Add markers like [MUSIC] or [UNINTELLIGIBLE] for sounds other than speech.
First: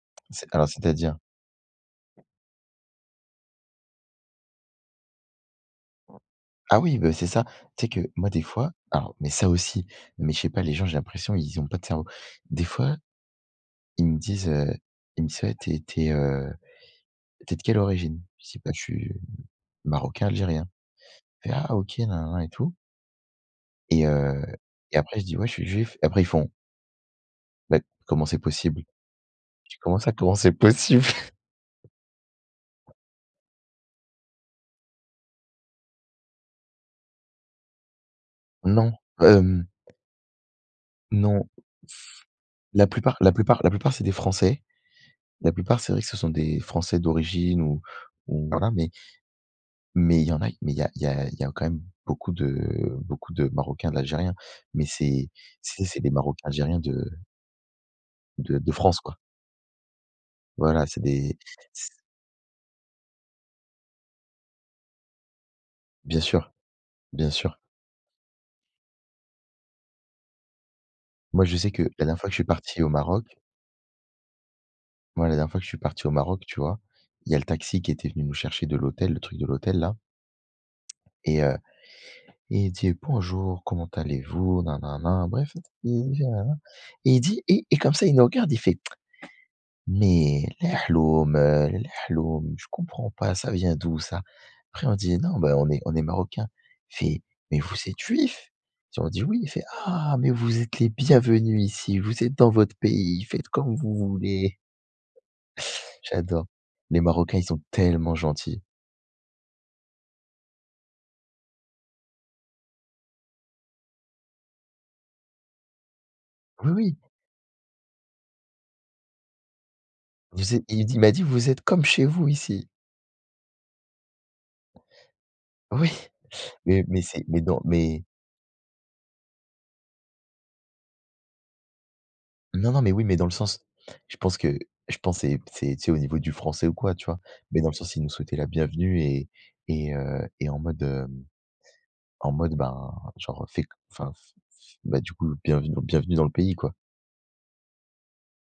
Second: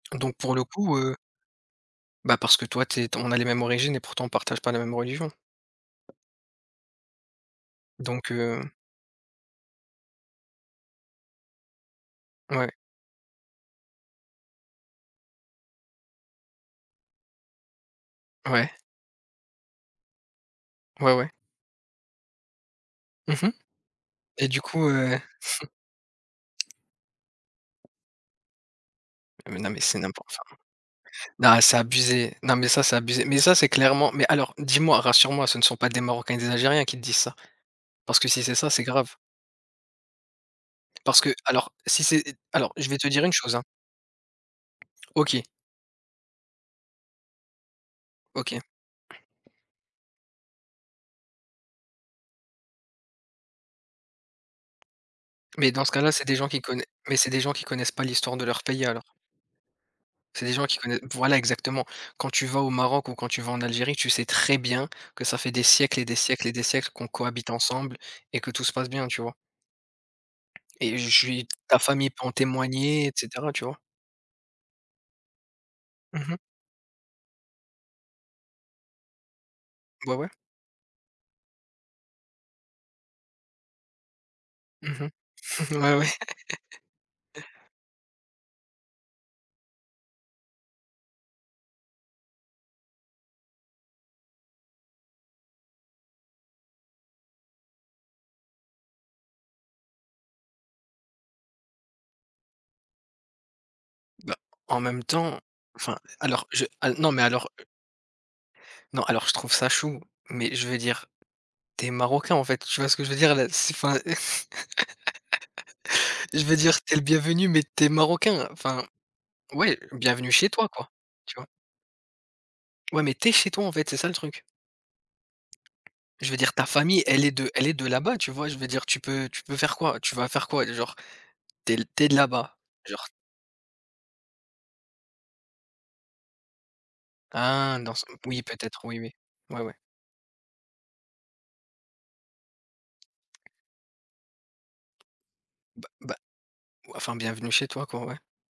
Donc, C'est pour le un coup, heu c'est-à-dire? Bah, parce que toi tu es, t on a les mêmes origines et pourtant, on partage pas la même religion Ah oui, ben, c'est ça. Tu sais que moi, donc des heu fois, alors, mais ça aussi, mais je sais pas, les gens, j'ai l'impression, ils ont pas de cerveau. Des Ouais. fois, ils me disent heu, ils me disent: «Ouais, tu es tu es, heu, tu es de quelle origine»? Je dis: Ouais. «Bah, je suis marocain, algérien», Ouais, ouais. «Hé, Ah OK, et et tout» Mmh mh et heu et du coup, et heu. après je dis: «Ouais, je suis juif» et après ils font «bah comment s'est possible»? Ah mais non, Je dis: mais c'est «Comment ça, n'importe comment s'est enfin. possible»? Non, c'est abusé! Non, mais ça, [CHUCKLES] c'est abusé! Mais ça, c'est clairement mais alors, dis-moi, rassure moi, ce ne sont pas des Marocains et des Algériens qui te disent ça? Parce que si c'est ça, c'est Non, grave. hem Parce Non. qu'alors si c'est alors La je vais te plupart dire la une chose, plupart hein. la plupart, c'est des Français. OK. La plupart, c'est vrai que ce sont des Français d'origine ou ou OK. voilà, mais mais il y en a mais il y a il y a il y a quand même beaucoup de beaucoup de Marocains, d'Algériens mais c'est, Mais tu sais, dans ce c'est des cas-là, c'est des gens Marocains, qui Algériens connai de mais c'est des gens qui connaissent pas l'histoire de de leur de pays, France, alors. quoi. C'est des gens qui Voilà, c'est connaissent voilà, des exactement. Quand tu vas au Maroc ou quand tu vas en Algérie, tu sais très bien que ça fait des siècles et des Bien siècles et sûr, des siècles qu'on bien cohabite sûr. ensemble et que tout se passe bien, tu vois? et je Moi, suis je sais ta que la famille dernière peut fois en que je suis parti au témoigner, et Maroc cetera, tu vois? moi, la dernière fois que je suis parti au Mmh mh. Maroc, tu vois, il y a le taxi qui était venu nous chercher de l'hôtel, le truc de l'hôtel, là Beh ouais. et heu et il dit: «Bonjour, comment allez-vous,», bref, Mmh en fait mh. Ah ouais. [UNINTELLIGIBLE] et il dit [LAUGHS] et et comme ça, il nous regarde, il fait: [TSK] «Mais [UNINTELLIGIBLE] je comprends pas, ça vient d'où, ça?». Après, on dit: «Non, bah, on est on est Marocains». Il fait: «Mais vous êtes juifs?» et on dit: «Oui». Il fait: «Ah! Mais vous êtes les bienvenus ici! Vous êtes dans votre pays, faites comme vous Bah, voulez!». en même temps, enfin alors J'adore. je, heu, Les non mais Marocains, ils alors, sont heu tellement gentils. non, alors, je trouve ça chou. Mais je veux dire, tu es marocain, en fait, tu vois ce que je veux dire, là, c'est, enfin [LAUGHS] je veux Oui, dire, tu es oui. le bienvenu mais tu es Marocain, enfin. Ouais, bienvenue chez Vous êtes toi, et il me quoi, dit m'a dit: tu vois? «Vous êtes comme chez vous ici». Ouais, mais tu es chez toi, en fait, c'est ça le truc. Oui. Je veux dire, ta Mais mais famille, c'est elle est mais de non, elle est de mais là-bas, tu vois, je veux dire, tu peux tu peux faire quoi tu vas faire quoi? Genre, tu es l tu es de là-bas, non, non, mais oui, genre mais dans le sens je pense que, je pense c'est c'est, tu sais, au niveau du français ou quoi, tu vois? Mais dans le Ah! sens Dans il son nous souhaitait oui, la peut-être, oui bienvenue oui. et Ouais, ouais. et heu et en mode, hem, en mode, ben, genre, heu, fais co enfin, f f bah, du coup, bienvenue Bah bienvenue bah. dans le pays, quoi. Oua enfin, bienvenue chez toi, quoi, ouais.